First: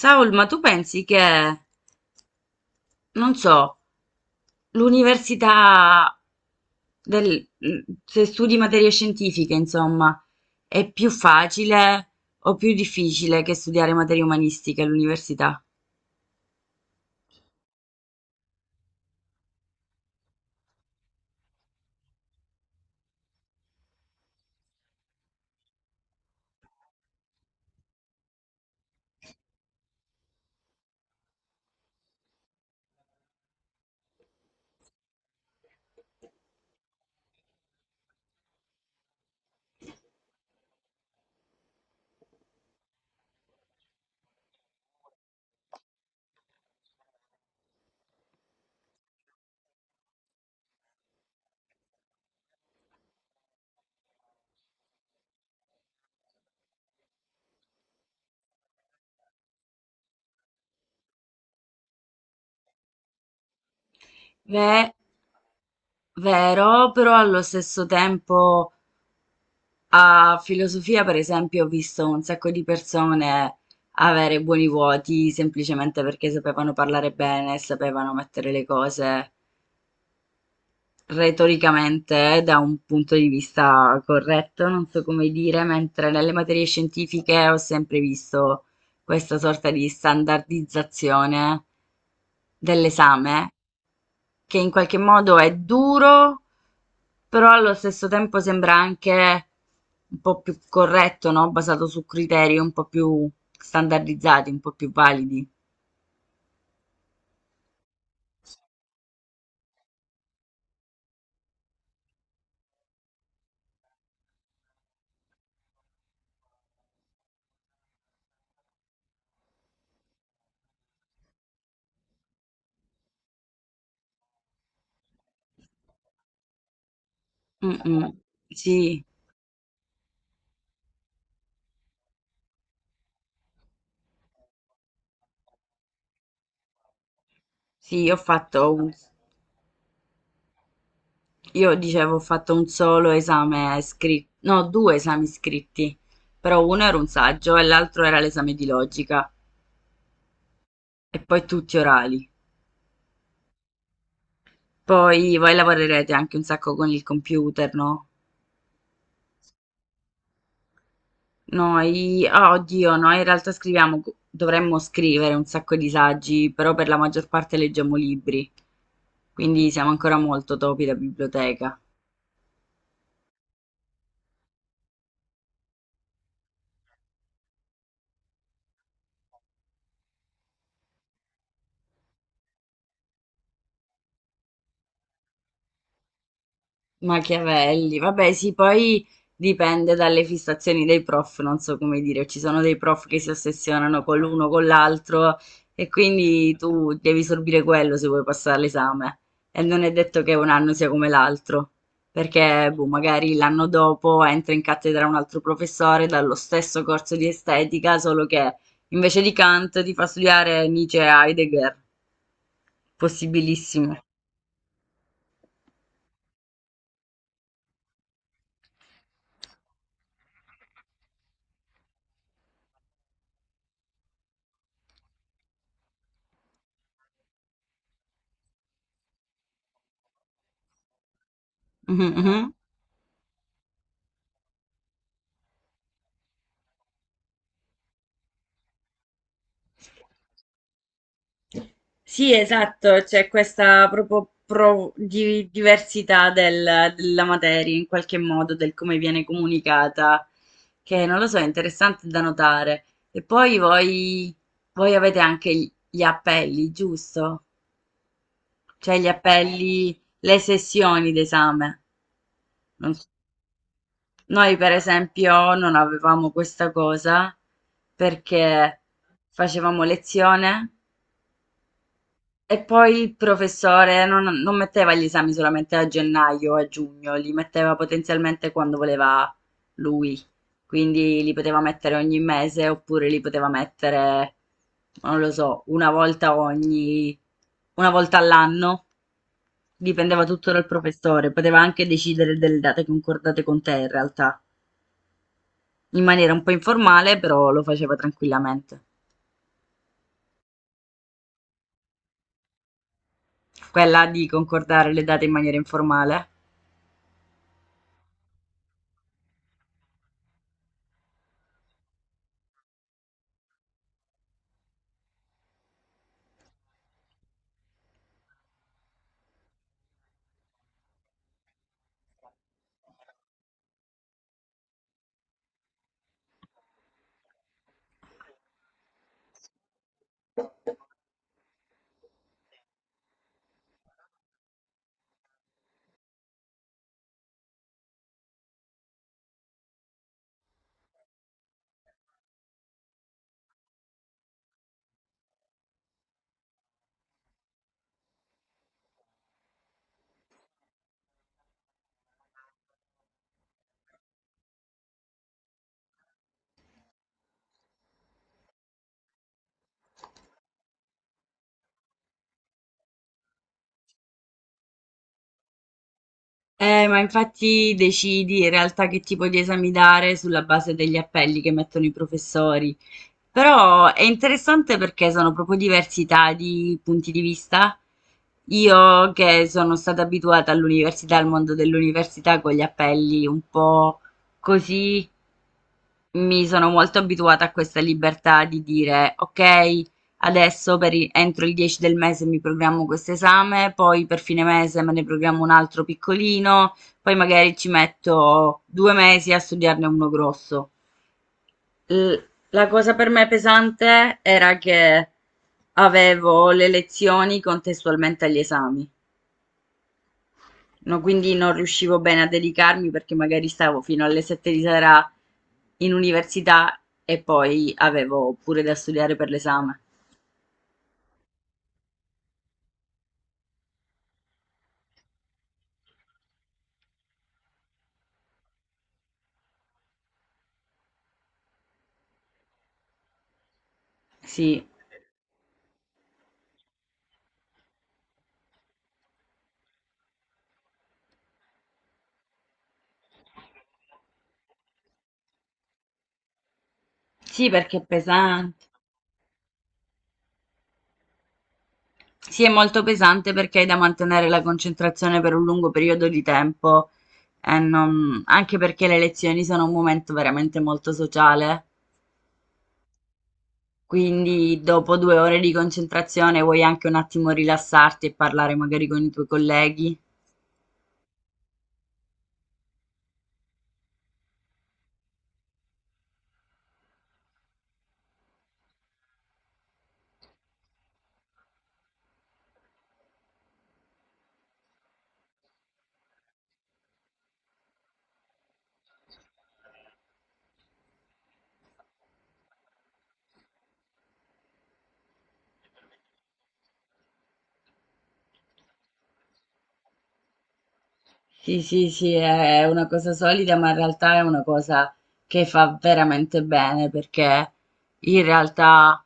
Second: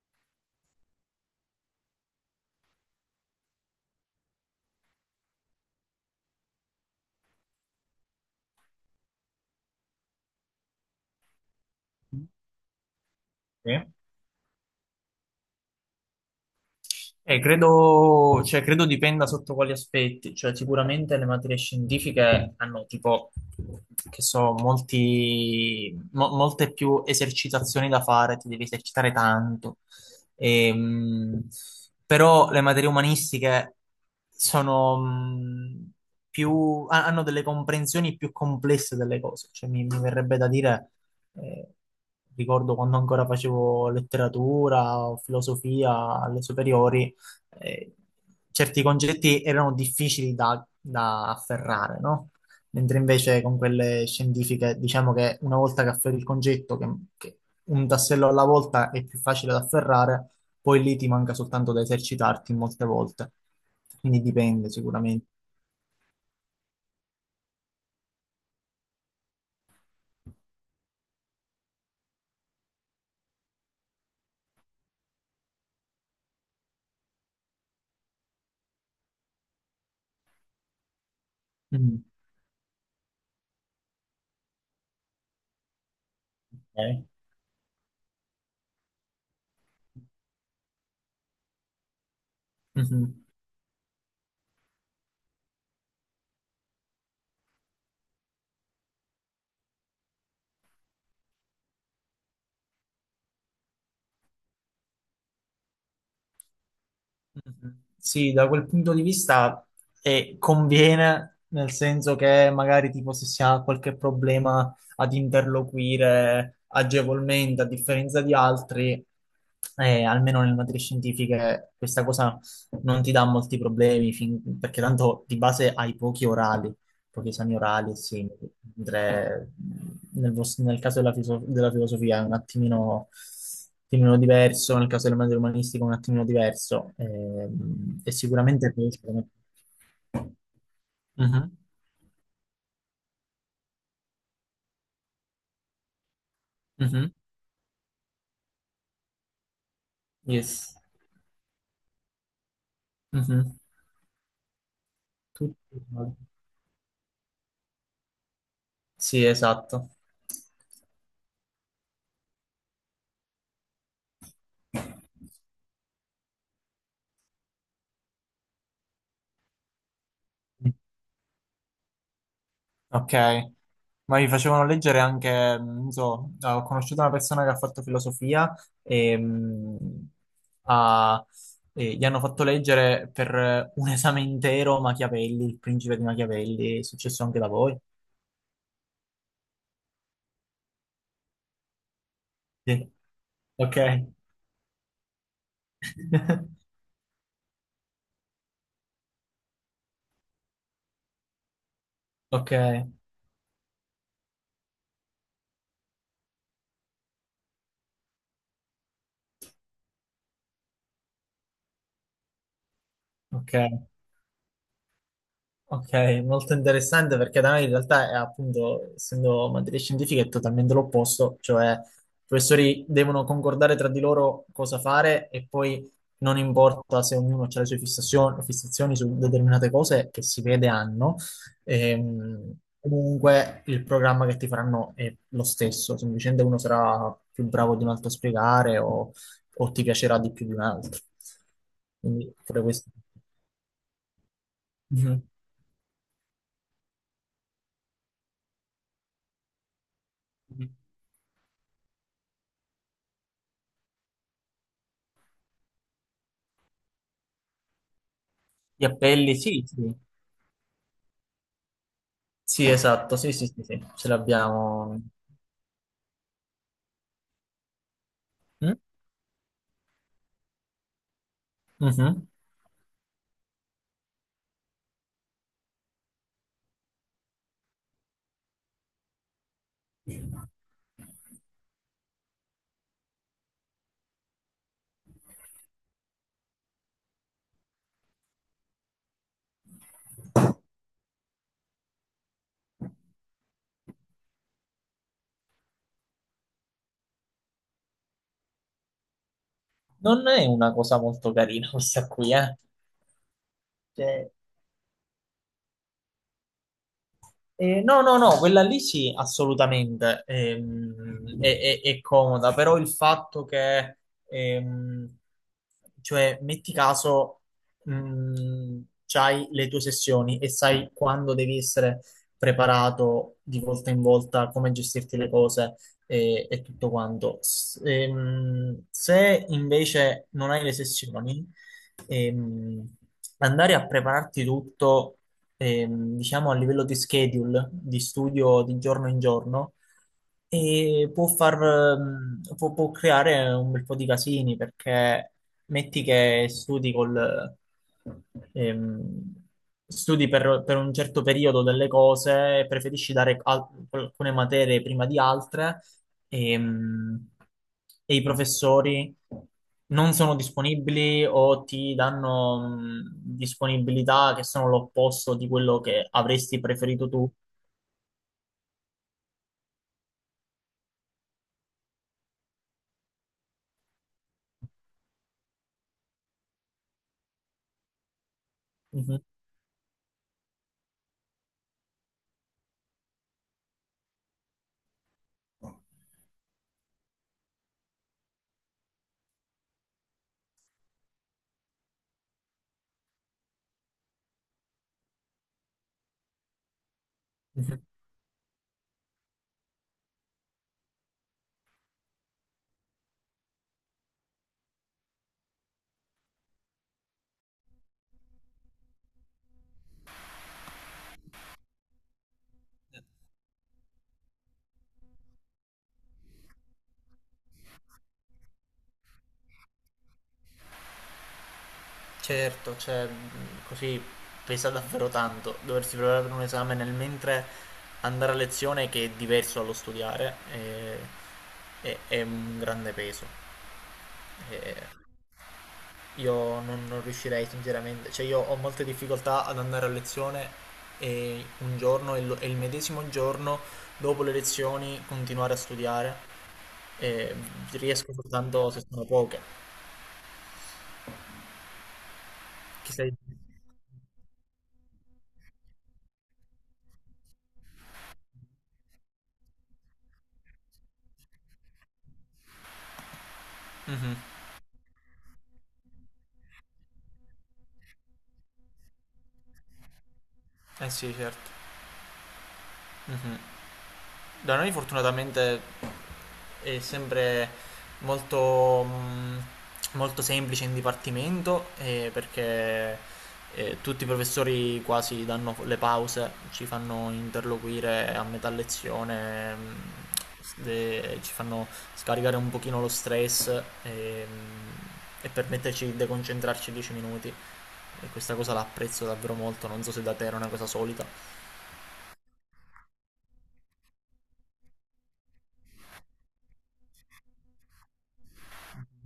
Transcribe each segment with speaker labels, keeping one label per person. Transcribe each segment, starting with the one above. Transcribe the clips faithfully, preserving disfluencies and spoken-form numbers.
Speaker 1: Saul, ma tu pensi che, non so, l'università del, se studi materie scientifiche, insomma, è più facile o più difficile che
Speaker 2: Sì.
Speaker 1: studiare materie umanistiche all'università?
Speaker 2: Eh, credo, cioè, credo dipenda sotto quali aspetti. Cioè sicuramente le materie scientifiche hanno tipo, che so, molti, mo- molte più esercitazioni da fare, ti devi esercitare tanto. Ehm, Però le materie umanistiche sono mh, più, ha- hanno delle comprensioni più complesse delle cose, cioè mi, mi verrebbe da dire, eh, ricordo quando ancora facevo letteratura o filosofia alle superiori. eh, Certi concetti erano difficili da, da afferrare, no? Mentre invece con quelle scientifiche diciamo che una volta che afferri il concetto, che, che un tassello alla volta è più facile da afferrare, poi lì ti manca soltanto da esercitarti molte volte. Quindi dipende
Speaker 1: Beh,
Speaker 2: sicuramente.
Speaker 1: vero, però allo stesso tempo a filosofia, per esempio, ho visto un sacco di persone avere buoni voti semplicemente perché sapevano parlare bene, sapevano mettere le cose
Speaker 2: Mm.
Speaker 1: retoricamente, eh, da un punto di vista corretto, non so come dire, mentre nelle materie
Speaker 2: Ok.
Speaker 1: scientifiche ho sempre visto questa sorta di standardizzazione
Speaker 2: Mhm.
Speaker 1: dell'esame, che in qualche modo è duro, però allo stesso tempo sembra anche un po' più corretto, no? Basato su criteri un po' più standardizzati, un po' più validi.
Speaker 2: Mhm. Sì, da quel punto di vista eh, conviene, nel senso che magari tipo se si ha qualche problema ad interloquire agevolmente, a differenza di altri, eh, almeno nelle materie scientifiche questa cosa non ti dà molti problemi, fin- perché tanto di base hai pochi orali pochi esami
Speaker 1: Mm,
Speaker 2: orali e
Speaker 1: mm.
Speaker 2: simili.
Speaker 1: Sì,
Speaker 2: Mentre nel, vos- nel caso della, filoso- della filosofia è un attimino, un attimino diverso, nel caso delle materie umanistiche è un attimino diverso. Ehm,
Speaker 1: sì,
Speaker 2: e
Speaker 1: ho
Speaker 2: sicuramente
Speaker 1: fatto un...
Speaker 2: riesce come... Mhm,
Speaker 1: io dicevo, ho fatto un solo esame scritto, no, due esami scritti, però uno era un
Speaker 2: mhm,
Speaker 1: saggio e l'altro era l'esame di logica
Speaker 2: Yes.
Speaker 1: e poi tutti orali.
Speaker 2: Mhm.
Speaker 1: Poi voi
Speaker 2: Tutto
Speaker 1: lavorerete
Speaker 2: uguale.
Speaker 1: anche un sacco con il computer, no?
Speaker 2: Sì, esatto.
Speaker 1: Noi, ah, oddio, noi in realtà scriviamo, dovremmo scrivere un sacco di saggi, però per la maggior parte leggiamo libri, quindi siamo ancora molto topi da biblioteca.
Speaker 2: Ok, ma mi facevano leggere anche, mm, non so, ho conosciuto una persona che ha fatto filosofia e, mm, ha- e gli hanno fatto leggere per un esame intero Machiavelli, il principe di Machiavelli. È successo anche da voi?
Speaker 1: Machiavelli, vabbè, sì, poi dipende dalle fissazioni dei prof, non so come dire, ci sono dei
Speaker 2: Sì.
Speaker 1: prof che si
Speaker 2: Ok,
Speaker 1: ossessionano con l'uno, con l'altro e quindi tu devi sorbire quello se vuoi passare l'esame e non è detto che un anno sia come l'altro,
Speaker 2: ok,
Speaker 1: perché boh, magari l'anno dopo entra in cattedra un altro professore dallo stesso corso di estetica, solo che invece di Kant ti fa studiare Nietzsche e Heidegger,
Speaker 2: ok.
Speaker 1: possibilissimo.
Speaker 2: Ok, molto interessante perché da noi in realtà è appunto, essendo materie scientifiche, è totalmente l'opposto, cioè i professori devono concordare tra di loro cosa fare e poi non importa se ognuno ha le sue fissazioni, fissazioni su determinate cose che si vede hanno. Ehm, comunque il programma che ti faranno è lo stesso, semplicemente uno sarà più bravo di un altro a spiegare o, o ti piacerà di più di un altro.
Speaker 1: Sì,
Speaker 2: Quindi pure questo.
Speaker 1: esatto, c'è questa proprio pro- di- diversità del- della materia in qualche modo, del come viene comunicata,
Speaker 2: Mhm.
Speaker 1: che non lo so, è interessante da notare. E poi voi, voi avete anche gli gli appelli, giusto?
Speaker 2: Gli
Speaker 1: Cioè gli
Speaker 2: appelli, sì, sì,
Speaker 1: appelli, le sessioni d'esame.
Speaker 2: sì,
Speaker 1: Non so.
Speaker 2: esatto, sì, sì, sì, sì, ce
Speaker 1: Noi per
Speaker 2: l'abbiamo.
Speaker 1: esempio non avevamo questa cosa
Speaker 2: Mm?
Speaker 1: perché facevamo lezione,
Speaker 2: Mhm.
Speaker 1: e poi il professore non, non metteva gli esami solamente a gennaio o a giugno, li metteva potenzialmente quando voleva lui. Quindi li poteva mettere ogni mese oppure li poteva mettere, non lo so, una volta ogni, una volta all'anno. Dipendeva tutto dal professore, poteva anche decidere delle date concordate con te in realtà, in maniera un po' informale, però lo faceva tranquillamente.
Speaker 2: Non è una cosa molto carina questa qui, eh?
Speaker 1: Quella di
Speaker 2: Cioè,
Speaker 1: concordare le date in maniera informale.
Speaker 2: eh, no, no, no, quella lì sì, assolutamente. Ehm, è, è- è comoda, però il fatto che, ehm, cioè, metti caso, mh, c'hai le tue sessioni e sai quando devi essere preparato di volta in volta, come gestirti le cose e, e tutto quanto. S- ehm, se invece non hai le sessioni, ehm, andare a prepararti tutto, ehm, diciamo a livello di schedule, di studio di giorno in giorno, e può far, ehm, può, può creare un bel po' di casini perché metti che studi col, ehm, studi per, per un certo periodo delle cose e preferisci dare al- alcune materie prima di altre e, mm, e i professori non sono disponibili o ti danno mh, disponibilità che sono l'opposto di quello che avresti
Speaker 1: Eh, ma
Speaker 2: preferito tu.
Speaker 1: infatti decidi in realtà che tipo di esami dare sulla base degli appelli che mettono i professori. Però è interessante perché sono proprio diversità di punti di vista. Io
Speaker 2: Mhm,
Speaker 1: che sono stata abituata all'università, al mondo dell'università con gli appelli un po' così, mi sono molto abituata a questa libertà di dire, ok, adesso per i- entro il dieci del mese mi programmo questo esame, poi per fine mese me ne programmo un altro piccolino, poi magari ci
Speaker 2: mhm.
Speaker 1: metto due mesi a studiarne uno grosso. L- la cosa per me pesante era che avevo le lezioni contestualmente agli esami. No, quindi non riuscivo bene a dedicarmi perché magari stavo fino alle sette di sera in università e poi avevo pure da studiare per l'esame.
Speaker 2: Certo, cioè, mh, così pesa davvero tanto doversi preparare per un esame nel mentre andare a lezione, che è diverso dallo studiare. È, è- è un grande peso.
Speaker 1: Sì,
Speaker 2: Eh, Io non, non riuscirei sinceramente, cioè io ho molte difficoltà ad andare a lezione e un giorno e lo- e il medesimo giorno dopo le lezioni continuare a studiare, e
Speaker 1: sì, perché è
Speaker 2: riesco
Speaker 1: pesante.
Speaker 2: soltanto se sono poche.
Speaker 1: Sì, è molto
Speaker 2: Chi sei?
Speaker 1: pesante perché hai da mantenere la concentrazione per un lungo periodo di tempo e non- anche perché le lezioni sono un momento veramente molto sociale.
Speaker 2: Mhm.
Speaker 1: Quindi dopo due ore di concentrazione vuoi anche un attimo rilassarti e parlare magari con i tuoi colleghi.
Speaker 2: Eh sì, certo. Mhm. Da noi fortunatamente è sempre molto, mh, molto semplice in dipartimento, eh, perché eh, tutti i professori quasi danno le pause, ci fanno interloquire a metà lezione, mh, s- de- ci fanno scaricare un pochino lo stress e, mh, e permetterci di deconcentrarci dieci minuti. E questa cosa la apprezzo davvero molto, non so se da te era una cosa solita.
Speaker 1: Sì, sì, sì, è una cosa solida, ma in realtà è una cosa che fa veramente bene perché in realtà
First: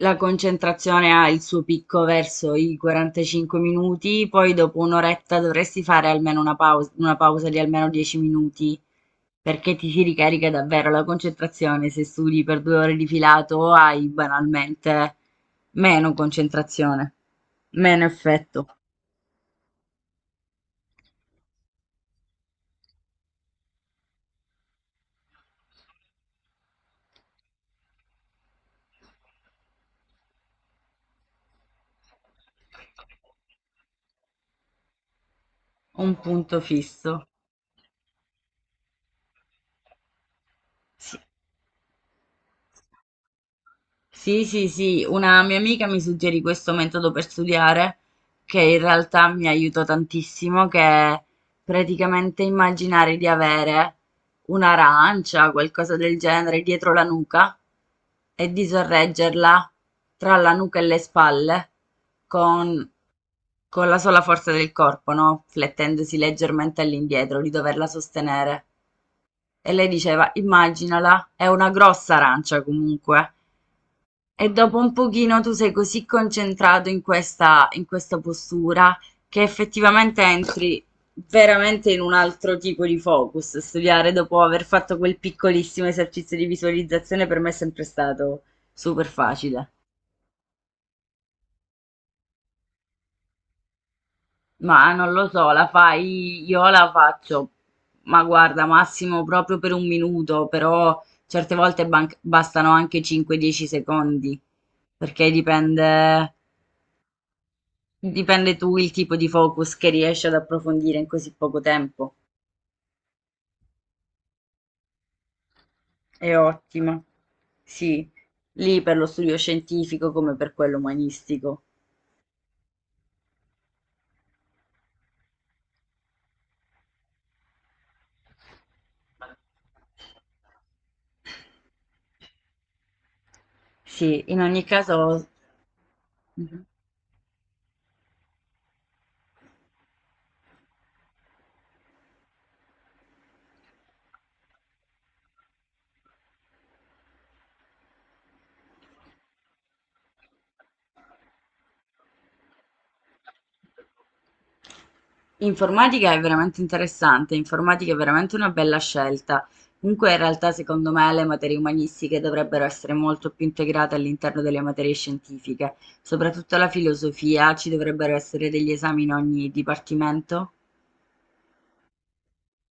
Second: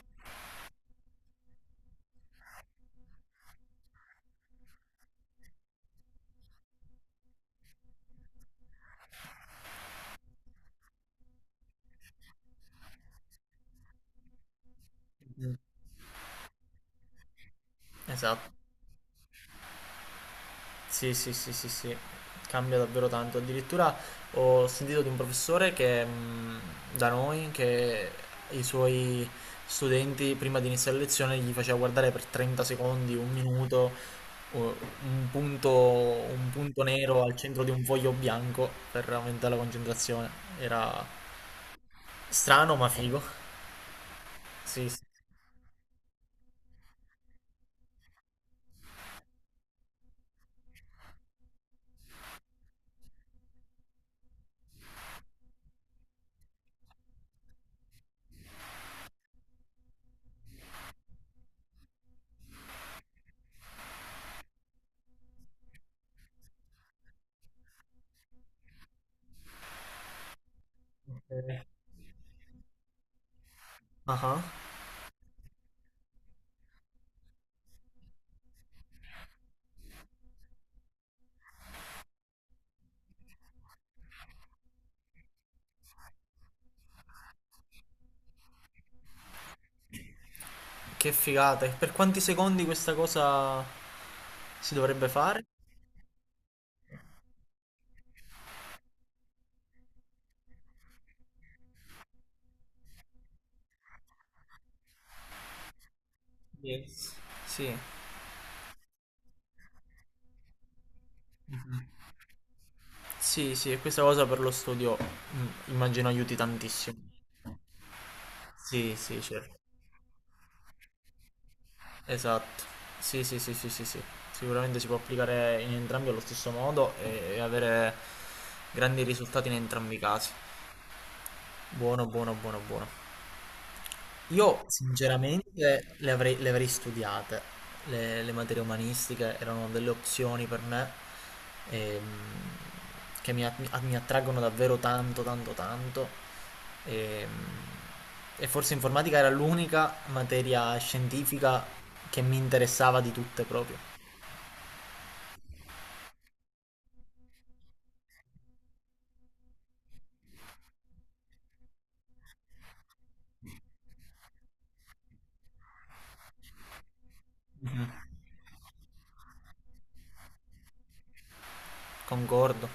Speaker 1: la concentrazione ha il suo picco verso i quarantacinque minuti, poi dopo un'oretta dovresti fare almeno una pausa, una pausa di almeno dieci minuti perché ti si ricarica davvero la concentrazione. Se studi per due ore di filato hai banalmente
Speaker 2: Mm.
Speaker 1: meno concentrazione, meno
Speaker 2: Esatto.
Speaker 1: effetto,
Speaker 2: Sì, sì, sì, sì, sì, cambia davvero tanto. Addirittura ho sentito di un professore che mh, da noi, che i suoi studenti prima di iniziare la lezione gli faceva guardare per trenta secondi, un minuto, o- un punto,
Speaker 1: un
Speaker 2: un
Speaker 1: punto
Speaker 2: punto nero
Speaker 1: fisso.
Speaker 2: al centro di un foglio bianco per aumentare la concentrazione.
Speaker 1: Sì.
Speaker 2: Era strano ma figo.
Speaker 1: Sì, sì,
Speaker 2: Sì, sì.
Speaker 1: sì, una mia amica mi suggerì questo metodo per studiare che in realtà mi aiutò tantissimo, che è praticamente immaginare di avere un'arancia, qualcosa del genere, dietro la nuca e di sorreggerla tra la nuca e le spalle con, con la sola forza del corpo, no? Flettendosi leggermente all'indietro, di doverla sostenere. E lei diceva, immaginala, è
Speaker 2: Eh,
Speaker 1: una grossa arancia comunque.
Speaker 2: ah ah.
Speaker 1: E dopo un pochino tu sei così concentrato in questa, in questa postura che effettivamente entri veramente in un altro tipo di focus. Studiare dopo aver fatto quel piccolissimo esercizio di visualizzazione per me è sempre stato super facile.
Speaker 2: Che figata. E per quanti secondi questa cosa si
Speaker 1: Ma
Speaker 2: dovrebbe
Speaker 1: non lo
Speaker 2: fare?
Speaker 1: so, la fai, io la faccio, ma guarda, massimo proprio per un minuto, però certe volte ban- bastano anche cinque dieci secondi, perché dipende
Speaker 2: Yes. Sì.
Speaker 1: Dipende Tu il tipo di focus che riesci ad approfondire in così poco
Speaker 2: Mhm.
Speaker 1: tempo.
Speaker 2: Sì, sì, e questa cosa per lo studio, mm, immagino
Speaker 1: È
Speaker 2: aiuti tantissimo.
Speaker 1: ottimo. Sì, lì per
Speaker 2: Sì,
Speaker 1: lo
Speaker 2: sì,
Speaker 1: studio
Speaker 2: certo.
Speaker 1: scientifico come per quello umanistico.
Speaker 2: Esatto. Sì, sì, sì, sì, sì, sì. Sicuramente si può applicare in entrambi allo stesso modo e e avere grandi risultati in entrambi i casi. Buono, buono, buono, buono.
Speaker 1: Sì, in ogni
Speaker 2: Io
Speaker 1: caso,
Speaker 2: sinceramente le avrei, le
Speaker 1: Mhm.
Speaker 2: avrei studiate, le, le materie umanistiche erano delle opzioni per me, ehm, che mi, att- mi attraggono davvero tanto, tanto, tanto. ehm, e forse informatica era l'unica materia scientifica che mi interessava di tutte proprio.
Speaker 1: informatica è veramente interessante, informatica è veramente una bella scelta. Comunque, in realtà, secondo me, le materie umanistiche dovrebbero essere molto più integrate all'interno delle materie scientifiche, soprattutto la filosofia, ci
Speaker 2: Mhm.
Speaker 1: dovrebbero essere degli esami in ogni dipartimento.
Speaker 2: Concordo.